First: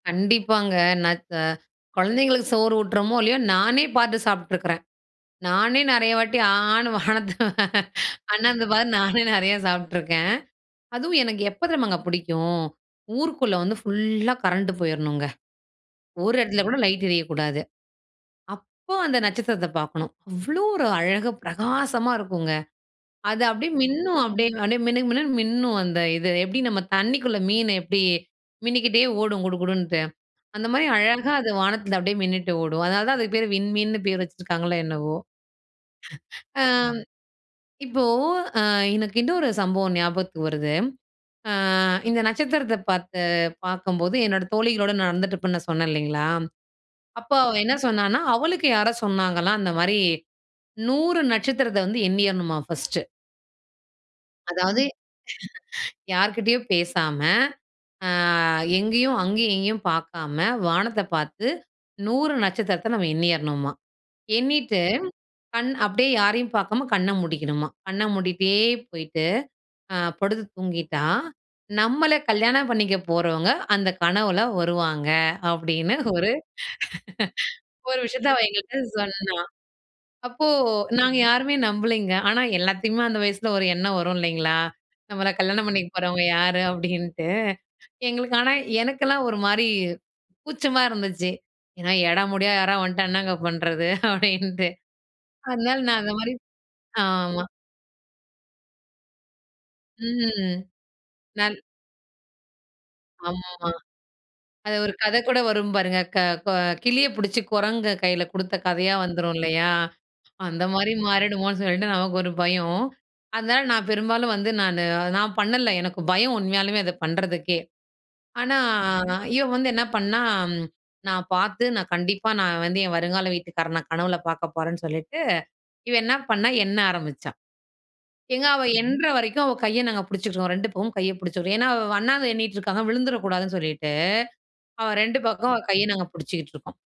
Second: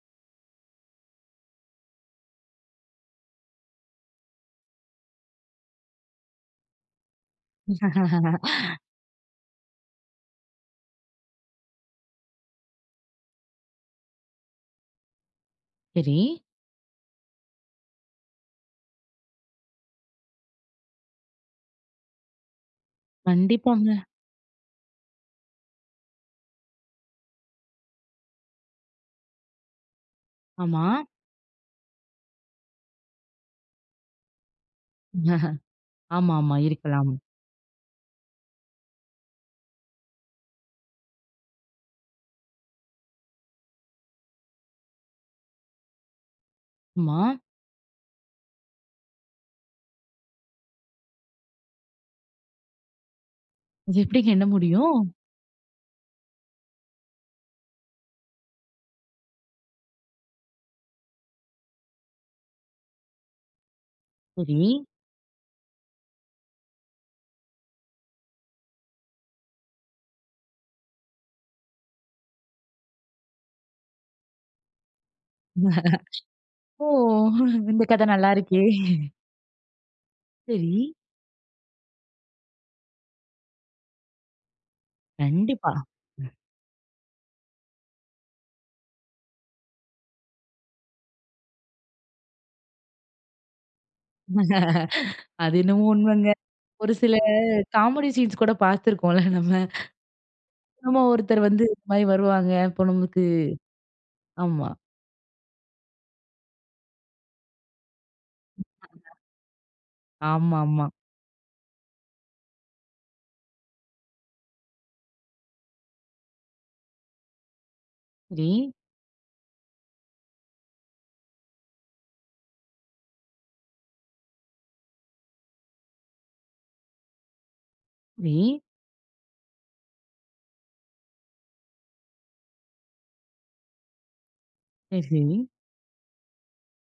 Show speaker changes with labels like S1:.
S1: கண்டிப்பாங்க. ந க குழந்தைகளுக்கு சோறு ஊட்டறோமோ இல்லையோ, நானே பார்த்து சாப்பிட்டுருக்கறேன். நானே நிறைய வாட்டி ஆன்னு வானத்த அண்ணாந்து பார்த்து நானே நிறைய சாப்பிட்டுருக்கேன். அதுவும் எனக்கு எப்ப தெரியுமாங்க பிடிக்கும், ஊருக்குள்ள வந்து ஃபுல்லா கரண்ட் போயிரணுங்க.
S2: சரி.
S1: ஒரு இடத்துல கூட லைட் எரியக்கூடாது. அப்போ அந்த நட்சத்திரத்தை பாக்கணும். அவ்வளவு ஒரு அழகா பிரகாசமா இருக்குங்க. அது அப்படியே
S2: கண்டிப்பாங்க.
S1: மின்னும் அப்படியே, அப்படியே மினுமினுன்னு மின்னும் அந்த இது. எப்படி நம்ம தண்ணிக்குள்ள மீன எப்படி மின்னிக்கிட்டே ஓடும் குடுகுடுன்ட்டு, அந்த
S2: ஆமா.
S1: மாதிரி அழகா அது வானத்துல அப்படியே மின்னிட்டு ஓடும். அதனாலதான் அதுக்கு பேரு விண்மீன்னு பேர் வச்சிருக்காங்களோ என்னவோ!
S2: ஆமா, ஆமா,
S1: ஆ
S2: இருக்கலாம்.
S1: இப்போ, ஆ இன்னொரு சம்பவம் ஞாபகத்துக்கு வருது. ஆ இந்த நட்சத்திரத்தை பார்த்து பார்க்கும்போது என்னோட தோழிகளோட நடந்துட்டு இருப்பேன்னு சொன்னேன் இல்லைங்களா,
S2: ஆமா.
S1: அப்ப அவ என்ன சொன்னான்னா, அவளுக்கு யாரோ சொன்னாங்களாம் அந்த மாதிரி, 100 நட்சத்திரத்தை வந்து எண்ணியரணுமா ஃபர்ஸ்ட்
S2: அது எப்படிங்க எண்ண
S1: அதாவது,
S2: முடியும்?
S1: யார் கிட்டயும் பேசாம, ஆ எங்கேயும் அங்கேயும் எங்கேயும் பார்க்காம, வானத்தை பார்த்து 100 நட்சத்திரத்த நம்ம எண்ணியரணுமா. எண்ணிட்டு,
S2: சரி.
S1: கண் அப்படியே யாரையும் பார்க்காம கண்ண மூடிக்கணுமா. கண்ண மூடிட்டே போயிட்டு அ படுத்து தூங்கிட்டா, நம்மள கல்யாணம் பண்ணிக்க போறவங்க அந்த கனவுல வருவாங்க அப்படின்னு ஒரு
S2: ஓ! இந்த
S1: ஒரு
S2: கதை நல்லா
S1: விஷயத்தை அவ
S2: இருக்கே!
S1: எங்கிட்ட சொன்னா. அப்போ
S2: சரி.
S1: நாங்க யாருமே நம்பலைங்க. ஆனா, எல்லாத்தையுமே அந்த வயசுல ஒரு எண்ணம் வரும் இல்லைங்களா, "நம்மள கல்யாணம்
S2: கண்டிப்பா.
S1: பண்ணிக்க போறவங்க யாரு?" அப்படின்னுட்டு. எங்களுக்கு ஆனா எனக்கெல்லாம் ஒரு மாதிரி கூச்சமா இருந்துச்சு. ஏன்னா, எடமுடியா யாராவது வந்துட்டா என்னங்க பண்றது அப்படின்ட்டு.
S2: அது
S1: அதனால
S2: என்னமோ
S1: நான் அந்த
S2: உண்மங்க.
S1: மாரி
S2: ஒரு சில
S1: ஆமா.
S2: காமெடி சீன்ஸ் கூட பார்த்துருக்கோம்ல நம்ப.
S1: ம்,
S2: ஆமா ஒருத்தர்
S1: நன்
S2: வந்து, இது மாதிரி வருவாங்க இப்போ நமக்கு
S1: அம்மா
S2: ஆமா.
S1: அது ஒரு கதை கூட வரும் பாருங்க, க கெ கிளிய பிடிச்சு குரங்கு கையில கொடுத்த கதையா வந்துரும் இல்லையா, அந்த
S2: ஆமாமா.
S1: மாதிரி மாறிடுமோன்னு சொல்லிட்டு நமக்கு ஒரு பயம். அதனால நான் பெரும்பாலும் வந்து நானு. நான் பண்ணல. எனக்கு பயம் உண்மையாலுமே அத பண்றதுக்கே. ஆனா,
S2: சரி.
S1: இவ வந்து என்ன பண்ணா? நான் பார்த்து, நான் கண்டிப்பா நான் வந்து என் வருங்கால வீட்டுக்காரன கனவுல பார்க்க போறேன்ன்னு சொல்லிட்டு, இவ என்ன பண்ணா எண்ண ஆரம்பிச்சா. எங்க
S2: சரி.
S1: அவ எண்ணுற வரைக்கும் அவ கையை நாங்க புடிச்சுக்குவோம், 2 பக்கமும் கையை பிடிச்சுக்குவோம். ஏன்னா, அவ அண்ணாந்து எண்ணிட்டு இருக்காங்க விழுந்துரக் கூடாதுன்னு சொல்லிட்டு, அவ
S2: சேரி,
S1: 2
S2: சேரி.
S1: பக்கமும் அவ கையை நாங்க புடிச்சுக்கிட்டு இருக்கோம்.